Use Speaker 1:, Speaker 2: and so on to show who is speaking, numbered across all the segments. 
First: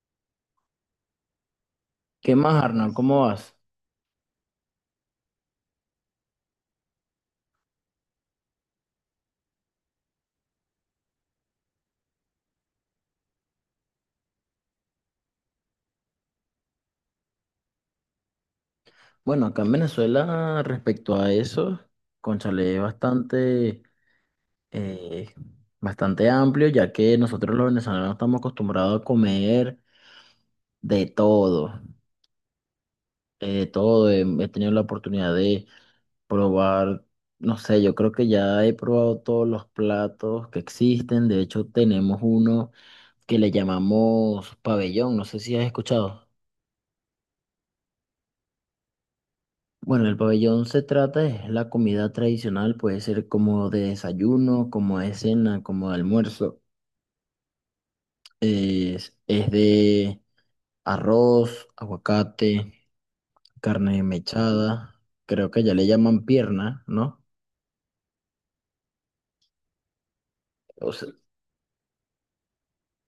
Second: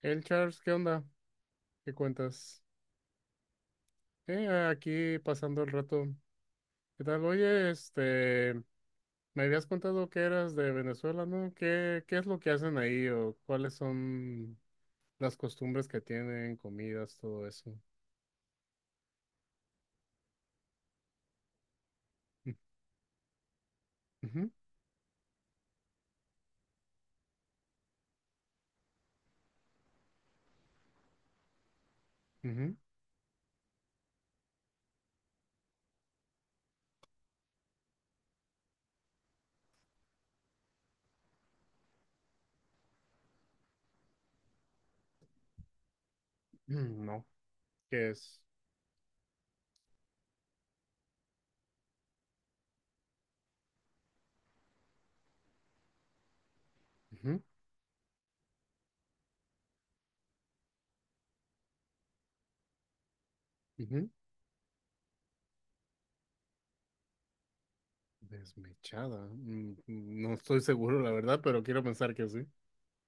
Speaker 1: El Charles, ¿qué onda? ¿Qué
Speaker 2: ¿Qué más,
Speaker 1: cuentas?
Speaker 2: Arnold? ¿Cómo vas?
Speaker 1: Aquí pasando el rato. ¿Qué tal? Oye, este, me habías contado que eras de Venezuela, ¿no? ¿¿Qué es lo que hacen ahí o cuáles son las costumbres que tienen, comidas, todo eso?
Speaker 2: Bueno, acá en Venezuela, respecto a eso,
Speaker 1: Mm,
Speaker 2: cónchale, es bastante,
Speaker 1: ujú,
Speaker 2: eh, bastante amplio, ya que nosotros los venezolanos estamos acostumbrados a comer de todo,
Speaker 1: ujú.
Speaker 2: de todo. He tenido la oportunidad de probar, no sé, yo creo que ya he probado todos los platos que existen. De hecho, tenemos uno que le llamamos pabellón, no sé si has escuchado.
Speaker 1: Mm, no, ¿qué es?
Speaker 2: Bueno, el pabellón se trata de la comida tradicional, puede ser como de desayuno, como de cena, como de almuerzo.
Speaker 1: Ujú,
Speaker 2: Es de arroz, aguacate, carne
Speaker 1: ujú.
Speaker 2: mechada, creo que ya le llaman pierna, ¿no?
Speaker 1: Desmechada. Mm, mm, no estoy
Speaker 2: O
Speaker 1: seguro,
Speaker 2: sea,
Speaker 1: la verdad, pero quiero pensar que sí.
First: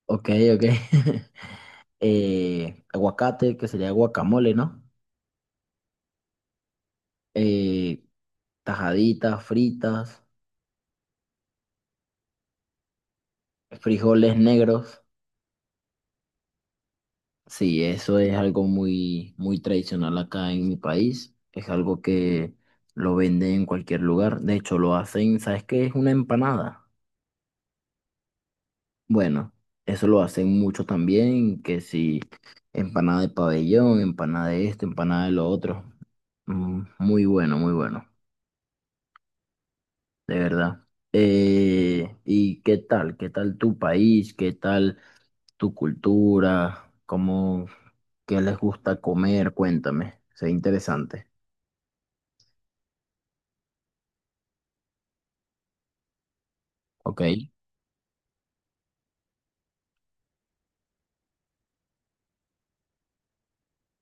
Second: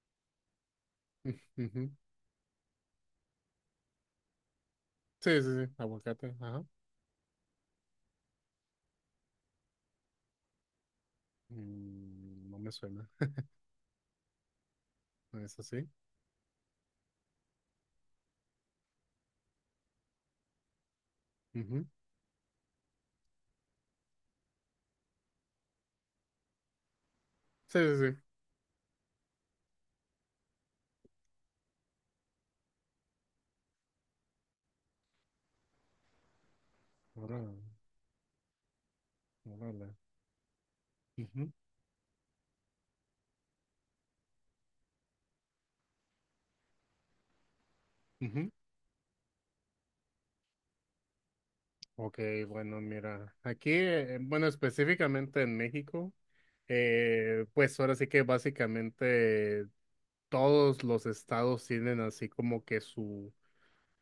Speaker 2: ok, ok.
Speaker 1: Ujú.
Speaker 2: Aguacate, que sería guacamole, ¿no?
Speaker 1: Sí, sí, sí, aguacate, ajá.
Speaker 2: Eh, tajaditas, fritas,
Speaker 1: Mm, no me suena,
Speaker 2: frijoles negros.
Speaker 1: ¿no es así?
Speaker 2: Sí, eso es algo muy, muy tradicional acá en mi país. Es
Speaker 1: Ujú.
Speaker 2: algo que lo venden en cualquier lugar. De hecho, lo hacen, ¿sabes qué? Es una empanada.
Speaker 1: Sí, sí, sí.
Speaker 2: Bueno, eso lo hacen mucho también, que si empanada de pabellón, empanada de esto, empanada de lo otro. Mm, muy bueno,
Speaker 1: Órale,
Speaker 2: muy bueno,
Speaker 1: órale.
Speaker 2: de verdad.
Speaker 1: Ujú,
Speaker 2: ¿Y qué tal? ¿Qué tal tu país? ¿Qué tal tu cultura? ¿Cómo, qué
Speaker 1: ujú.
Speaker 2: les gusta comer? Cuéntame, sea interesante.
Speaker 1: Ok, bueno, mira, aquí, bueno, específicamente en México,
Speaker 2: Ok,
Speaker 1: pues ahora sí que básicamente todos los estados tienen así como que su,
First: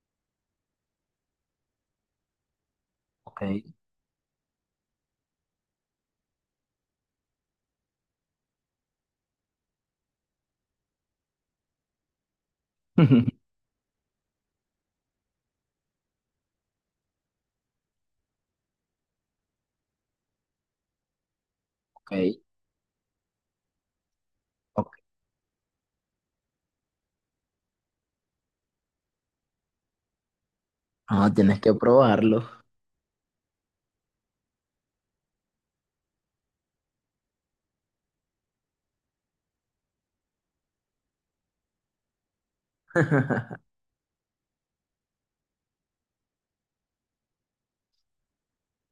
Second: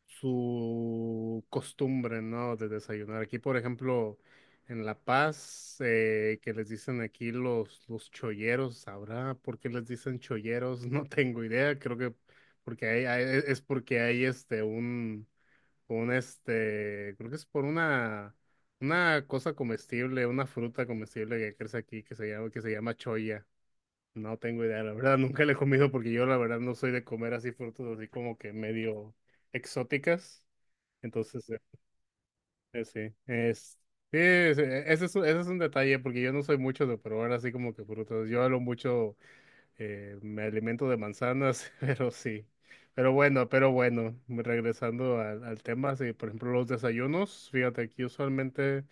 Speaker 1: su costumbre, ¿no? De desayunar. Aquí,
Speaker 2: ok,
Speaker 1: por ejemplo, en La Paz, que les dicen aquí los cholleros. ¿Sabrá por qué les dicen cholleros? No tengo idea, creo que porque hay, es porque hay este un, creo que es por una cosa comestible, una fruta comestible que crece aquí
Speaker 2: ok,
Speaker 1: que se llama choya. No tengo idea,
Speaker 2: ok.
Speaker 1: la verdad, nunca la he comido porque yo la verdad no soy de comer así frutas así como que medio exóticas.
Speaker 2: Ah,
Speaker 1: Entonces,
Speaker 2: tienes que probarlo,
Speaker 1: sí, es, sí, ese es, ese es un detalle porque yo no soy mucho de probar así como que frutas. Yo hablo mucho me alimento de manzanas, pero sí. Pero bueno, regresando al, al tema, sí, por ejemplo, los desayunos, fíjate, aquí usualmente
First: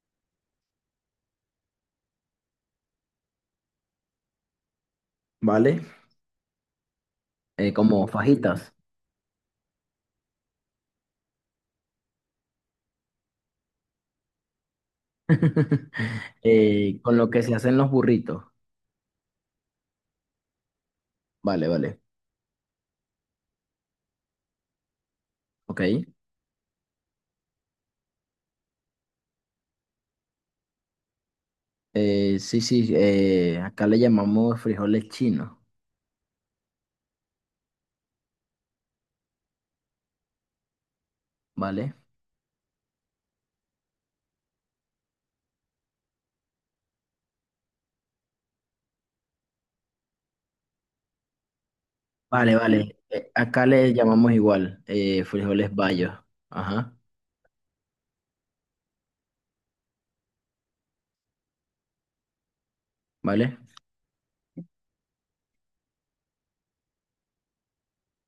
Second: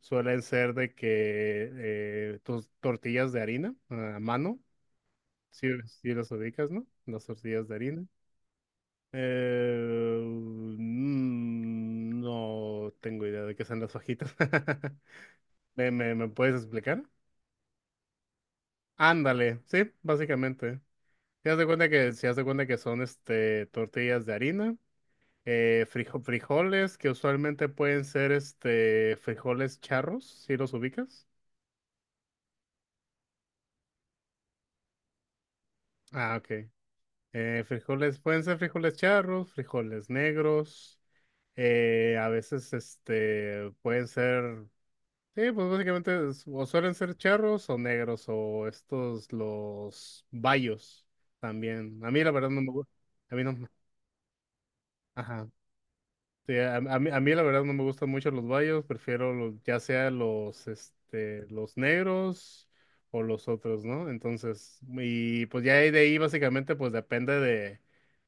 Speaker 1: suelen ser de que tus tortillas de harina a mano, si,
Speaker 2: ¿vale?
Speaker 1: si las ubicas, ¿no? Las tortillas de harina.
Speaker 2: Como fajitas.
Speaker 1: No tengo idea de qué son las hojitas. ¿Me, me, me puedes explicar?
Speaker 2: Con lo que se hacen los burritos.
Speaker 1: Ándale, sí, básicamente. Si haz
Speaker 2: Vale,
Speaker 1: cuenta
Speaker 2: vale,
Speaker 1: que, si haz cuenta que son este tortillas de harina,
Speaker 2: ok.
Speaker 1: frijoles, que usualmente pueden ser este frijoles charros, si los ubicas.
Speaker 2: Sí, sí, acá le llamamos frijoles chinos,
Speaker 1: Ah, ok. Frijoles, pueden ser frijoles charros, frijoles negros,
Speaker 2: ¿vale?
Speaker 1: a veces este pueden ser, sí, pues básicamente o suelen ser charros o negros, o estos los bayos también. A mí la verdad
Speaker 2: Vale,
Speaker 1: no me gusta.
Speaker 2: vale. Eh,
Speaker 1: A mí no.
Speaker 2: acá le llamamos igual,
Speaker 1: Ajá.
Speaker 2: frijoles bayos.
Speaker 1: Sí,
Speaker 2: Ajá,
Speaker 1: a mí la verdad no me gustan mucho los bayos, prefiero los, ya sea los, este, los negros o los
Speaker 2: ¿vale?
Speaker 1: otros, ¿no? Entonces, y pues ya de ahí básicamente pues depende de,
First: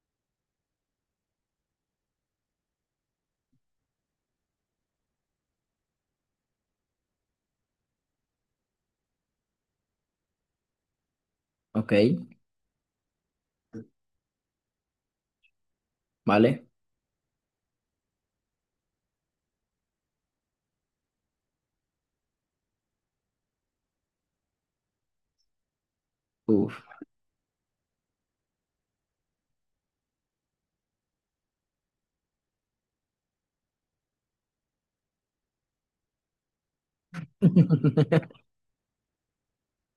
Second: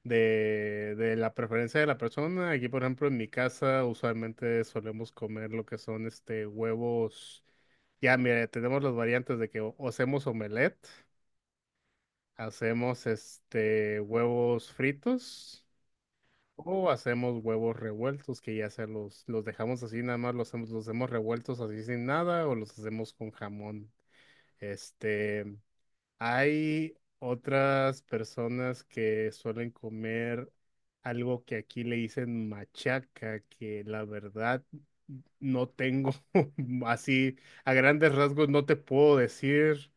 Speaker 1: de la preferencia de la persona. Aquí, por ejemplo, en mi casa usualmente solemos comer lo que son este huevos. Ya, mira, tenemos las variantes de que o hacemos omelette,
Speaker 2: Ok,
Speaker 1: hacemos este huevos fritos.
Speaker 2: ¿vale?
Speaker 1: O hacemos huevos revueltos, que ya sea los dejamos así, nada más los, los hacemos revueltos así sin nada, o los hacemos con jamón. Este,
Speaker 2: Uf.
Speaker 1: hay otras personas que suelen comer algo que aquí le dicen machaca, que la verdad no tengo así, a grandes rasgos no te puedo decir.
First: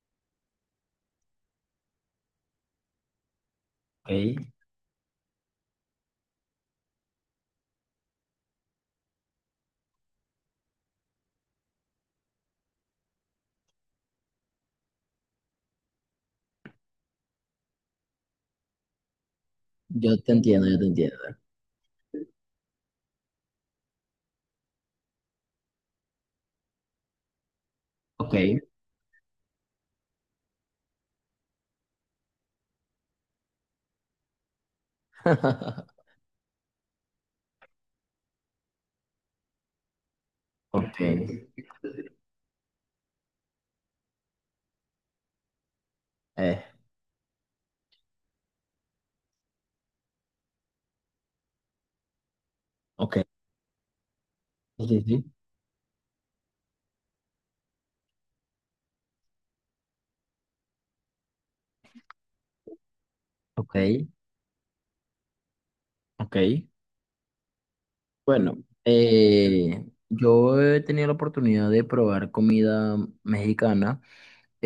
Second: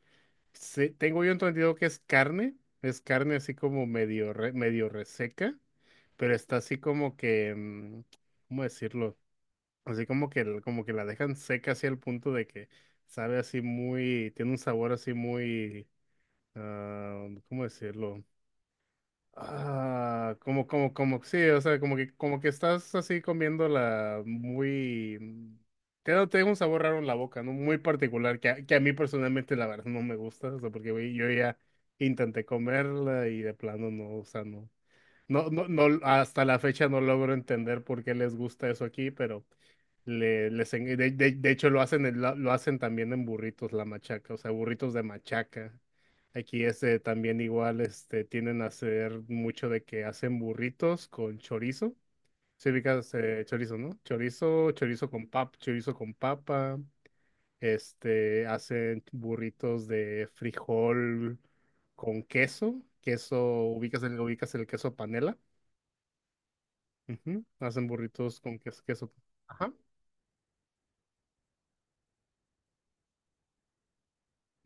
Speaker 1: Tengo yo entendido que es carne así como medio,
Speaker 2: Ok,
Speaker 1: medio reseca, pero está así como que, mm, ¿cómo decirlo? Así como que, como que la dejan seca así al punto de que sabe así muy, tiene un sabor así muy, ah, ¿cómo decirlo?
Speaker 2: yo te
Speaker 1: Ah,
Speaker 2: entiendo, yo te entiendo.
Speaker 1: como, sí, o sea, como que estás así comiéndola muy, mm, te da, te deja un sabor raro en la boca, ¿no? Muy
Speaker 2: Ok.
Speaker 1: particular, que que a mí personalmente la verdad no me gusta, o sea, porque güey, yo ya intenté comerla y de plano no, o sea, no. No, no, no, hasta la fecha no logro entender por qué les gusta eso aquí, pero le, les, en-
Speaker 2: Ok,
Speaker 1: de hecho lo hacen, lo hacen también en burritos, la machaca, o sea, burritos de machaca. Aquí
Speaker 2: eh,
Speaker 1: este también igual, este, tienden a hacer mucho de que hacen burritos con chorizo. Se ubicas
Speaker 2: ok,
Speaker 1: chorizo, ¿no? Chorizo,
Speaker 2: sí, sí.
Speaker 1: chorizo con papa. Este, hacen burritos de frijol con queso, queso,
Speaker 2: Ok,
Speaker 1: ubicas el queso panela.
Speaker 2: ok.
Speaker 1: Ujú. Hacen burritos
Speaker 2: Bueno,
Speaker 1: con queso, queso. Ajá.
Speaker 2: yo he tenido la oportunidad de probar comida mexicana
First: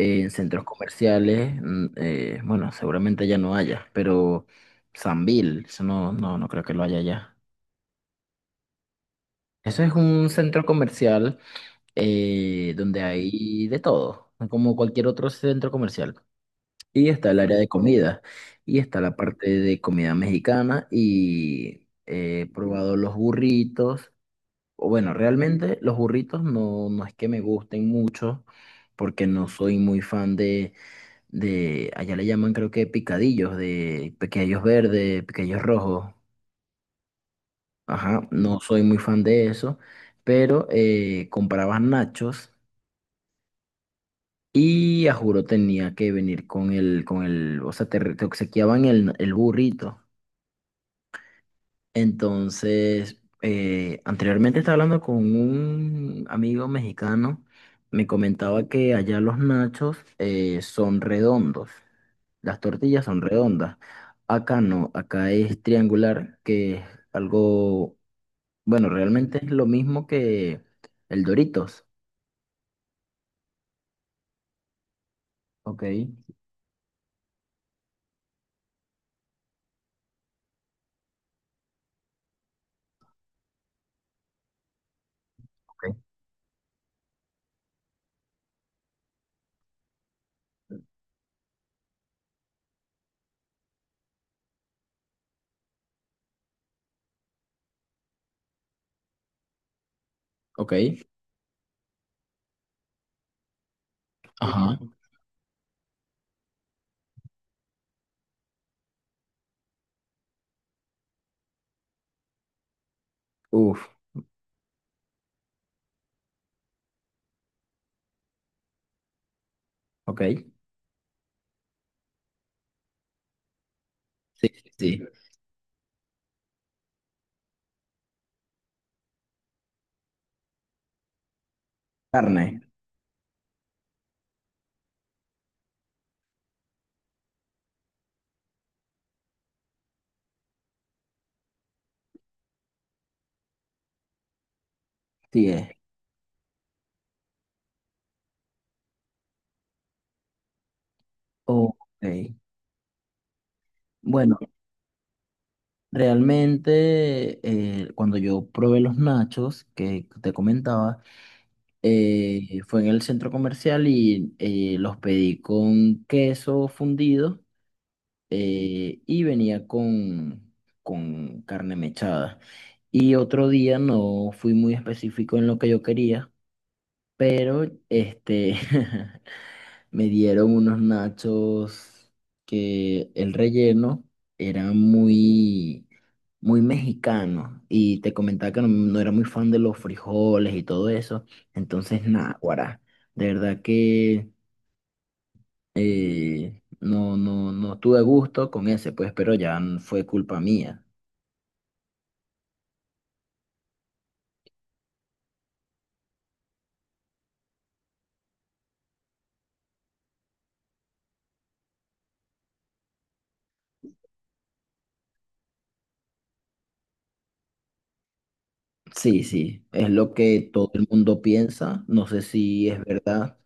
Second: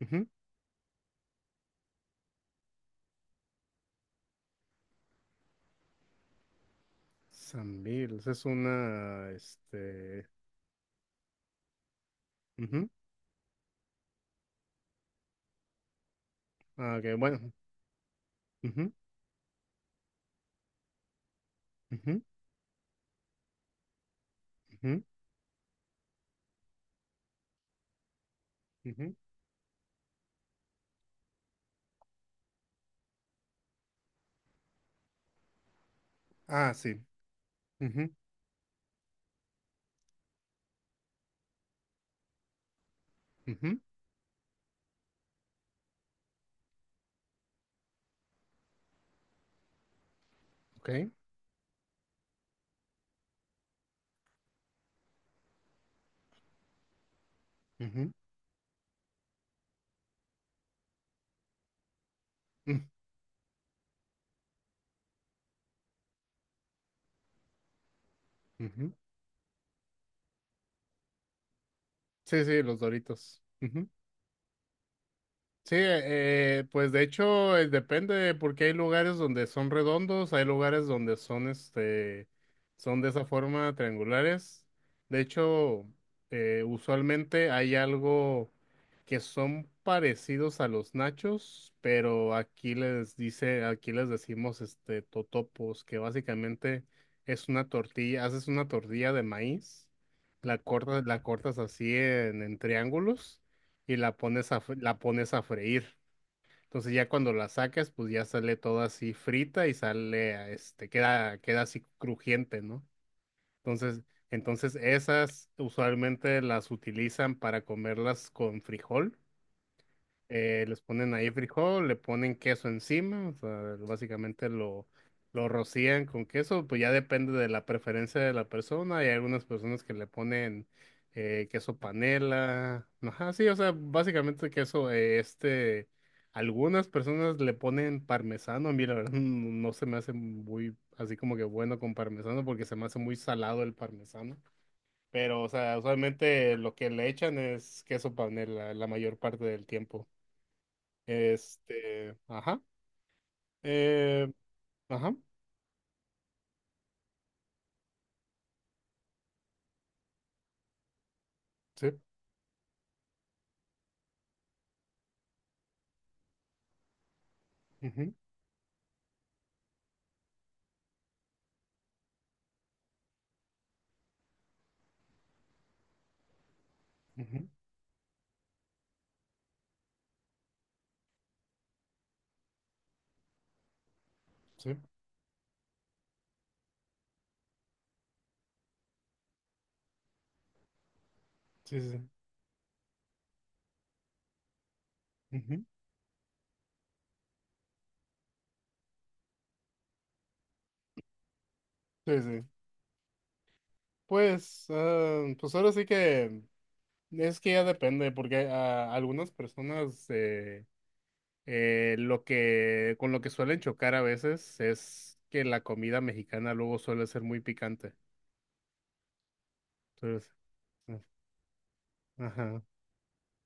Speaker 1: Ujú.
Speaker 2: centros comerciales. Mm, bueno, seguramente ya no haya, pero Sambil, eso no, no, no creo que lo haya ya.
Speaker 1: Sambil, esa es una,
Speaker 2: Eso es
Speaker 1: este,
Speaker 2: un centro comercial,
Speaker 1: ujú.
Speaker 2: donde hay de todo, como cualquier otro centro comercial.
Speaker 1: Ah, ok,
Speaker 2: Y está el
Speaker 1: bueno.
Speaker 2: área de comida, y
Speaker 1: Ujú,
Speaker 2: está la parte de comida mexicana, y
Speaker 1: ujú,
Speaker 2: he probado los burritos. O
Speaker 1: ujú,
Speaker 2: bueno, realmente los burritos no, no es que me gusten mucho,
Speaker 1: ujú.
Speaker 2: porque no soy muy fan de, allá le llaman creo que picadillos, de pequeños verdes, pequeños rojos.
Speaker 1: Ah, sí. Ujú,
Speaker 2: Ajá, no soy muy fan de eso, pero comprabas nachos
Speaker 1: ujú,
Speaker 2: y a juro tenía que venir con el, o sea, te obsequiaban el burrito.
Speaker 1: ok.
Speaker 2: Entonces, anteriormente estaba hablando con un amigo mexicano, me
Speaker 1: Ujú,
Speaker 2: comentaba que allá los nachos son redondos, las
Speaker 1: mm,
Speaker 2: tortillas son redondas. Acá no, acá es triangular, que es algo, bueno,
Speaker 1: ujú.
Speaker 2: realmente es lo mismo que el Doritos.
Speaker 1: Sí, sí, los Doritos. Sí,
Speaker 2: Ok,
Speaker 1: pues de hecho depende porque hay lugares donde son redondos, hay lugares donde son este, son de esa forma triangulares. De hecho,
Speaker 2: ok,
Speaker 1: usualmente hay algo que son parecidos a los nachos, pero aquí les dice, aquí les decimos este totopos, que básicamente es una tortilla, haces una tortilla de maíz,
Speaker 2: ok.
Speaker 1: la cortas así en triángulos y la pones a,
Speaker 2: Ajá.
Speaker 1: la pones a freír. Entonces ya cuando la sacas, pues ya sale toda así frita y sale, a, este, queda, queda así crujiente, ¿no?
Speaker 2: Uf,
Speaker 1: Entonces, entonces esas usualmente las utilizan para comerlas con frijol,
Speaker 2: ok.
Speaker 1: les ponen ahí frijol, le ponen queso encima, o sea, básicamente
Speaker 2: Sí, sí. Sí.
Speaker 1: lo rocían con queso, pues ya depende de la preferencia de la persona. Hay algunas personas que le ponen queso
Speaker 2: Carne,
Speaker 1: panela, ajá, sí, o sea, básicamente queso, este, algunas personas le ponen parmesano, a mí la verdad no se me hace muy, así como que bueno con parmesano porque se me hace muy salado el parmesano. Pero, o
Speaker 2: sí es.
Speaker 1: sea, usualmente lo que le echan es queso panela la mayor parte del tiempo.
Speaker 2: Ok.
Speaker 1: Este, ajá, eh,
Speaker 2: Bueno.
Speaker 1: ajá,
Speaker 2: Realmente, cuando yo probé los nachos que te comentaba,
Speaker 1: sí,
Speaker 2: fue en el centro comercial y los pedí con queso fundido,
Speaker 1: ujú,
Speaker 2: y venía con carne mechada. Y otro día no fui muy específico en lo que yo quería,
Speaker 1: ujú,
Speaker 2: pero este, me dieron unos nachos que el relleno era
Speaker 1: sí,
Speaker 2: muy, muy mexicano. Y te comentaba que no, no era muy fan de los frijoles y todo eso.
Speaker 1: sí, sí,
Speaker 2: Entonces,
Speaker 1: sí,
Speaker 2: nada, guará. De verdad que
Speaker 1: ujú,
Speaker 2: no, no, no tuve gusto con ese, pues, pero fue culpa mía.
Speaker 1: sí, sí. Pues, ah, pues ahora sí que es que ya depende, porque a algunas personas lo que con lo que suelen chocar a veces es que la comida mexicana luego suele ser muy picante.
Speaker 2: Sí, sí, es lo
Speaker 1: Entonces,
Speaker 2: que todo el
Speaker 1: ah,
Speaker 2: mundo piensa. No sé
Speaker 1: ajá.
Speaker 2: si es verdad,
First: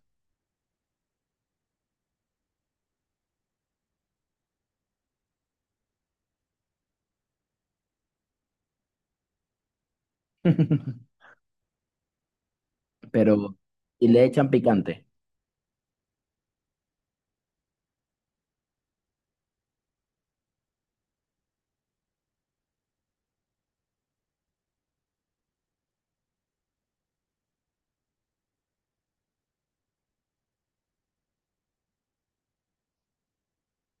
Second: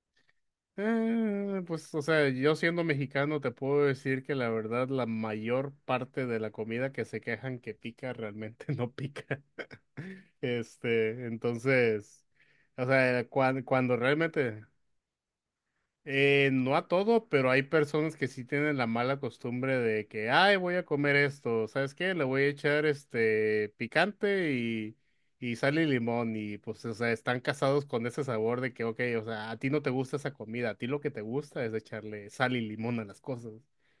Speaker 1: Pues, o sea, yo siendo mexicano te puedo decir que la verdad la mayor parte de la comida que se quejan que pica realmente no pica. Este, entonces, o sea,
Speaker 2: pero
Speaker 1: cuando,
Speaker 2: y le echan
Speaker 1: realmente,
Speaker 2: picante.
Speaker 1: no a todo, pero hay personas que sí tienen la mala costumbre de que, ay, voy a comer esto, ¿sabes qué? Le voy a echar este picante y sal y limón y pues, o sea, están casados con ese sabor de que, ok, o sea, a ti no te gusta esa comida, a ti lo que te gusta es echarle sal y limón a las cosas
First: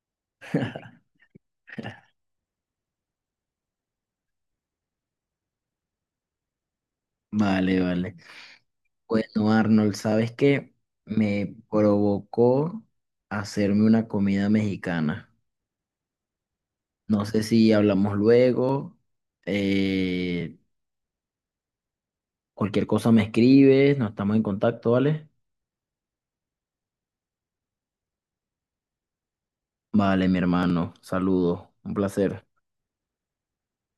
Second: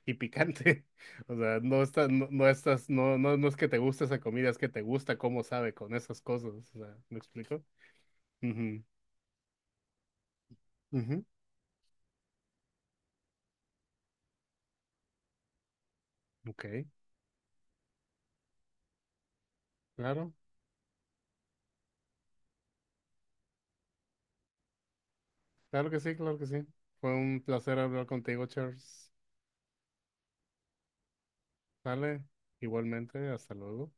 Speaker 1: y picante, o sea, no estás, no, no estás, no, no, no es que te guste esa comida, es que te gusta cómo sabe con esas cosas, o sea, ¿me explico?
Speaker 2: Vale, vale.
Speaker 1: Ujú,
Speaker 2: Bueno, Arnold, ¿sabes qué?
Speaker 1: ujú,
Speaker 2: Me provocó hacerme una comida mexicana.
Speaker 1: ok,
Speaker 2: No sé si hablamos luego.
Speaker 1: claro.
Speaker 2: Eh, cualquier cosa me escribes, nos estamos en contacto, ¿vale?
Speaker 1: Claro que sí, claro que sí. Fue un placer hablar contigo, Charles.
Speaker 2: Vale, mi hermano, saludos, un
Speaker 1: Sale,
Speaker 2: placer.
Speaker 1: igualmente, hasta luego.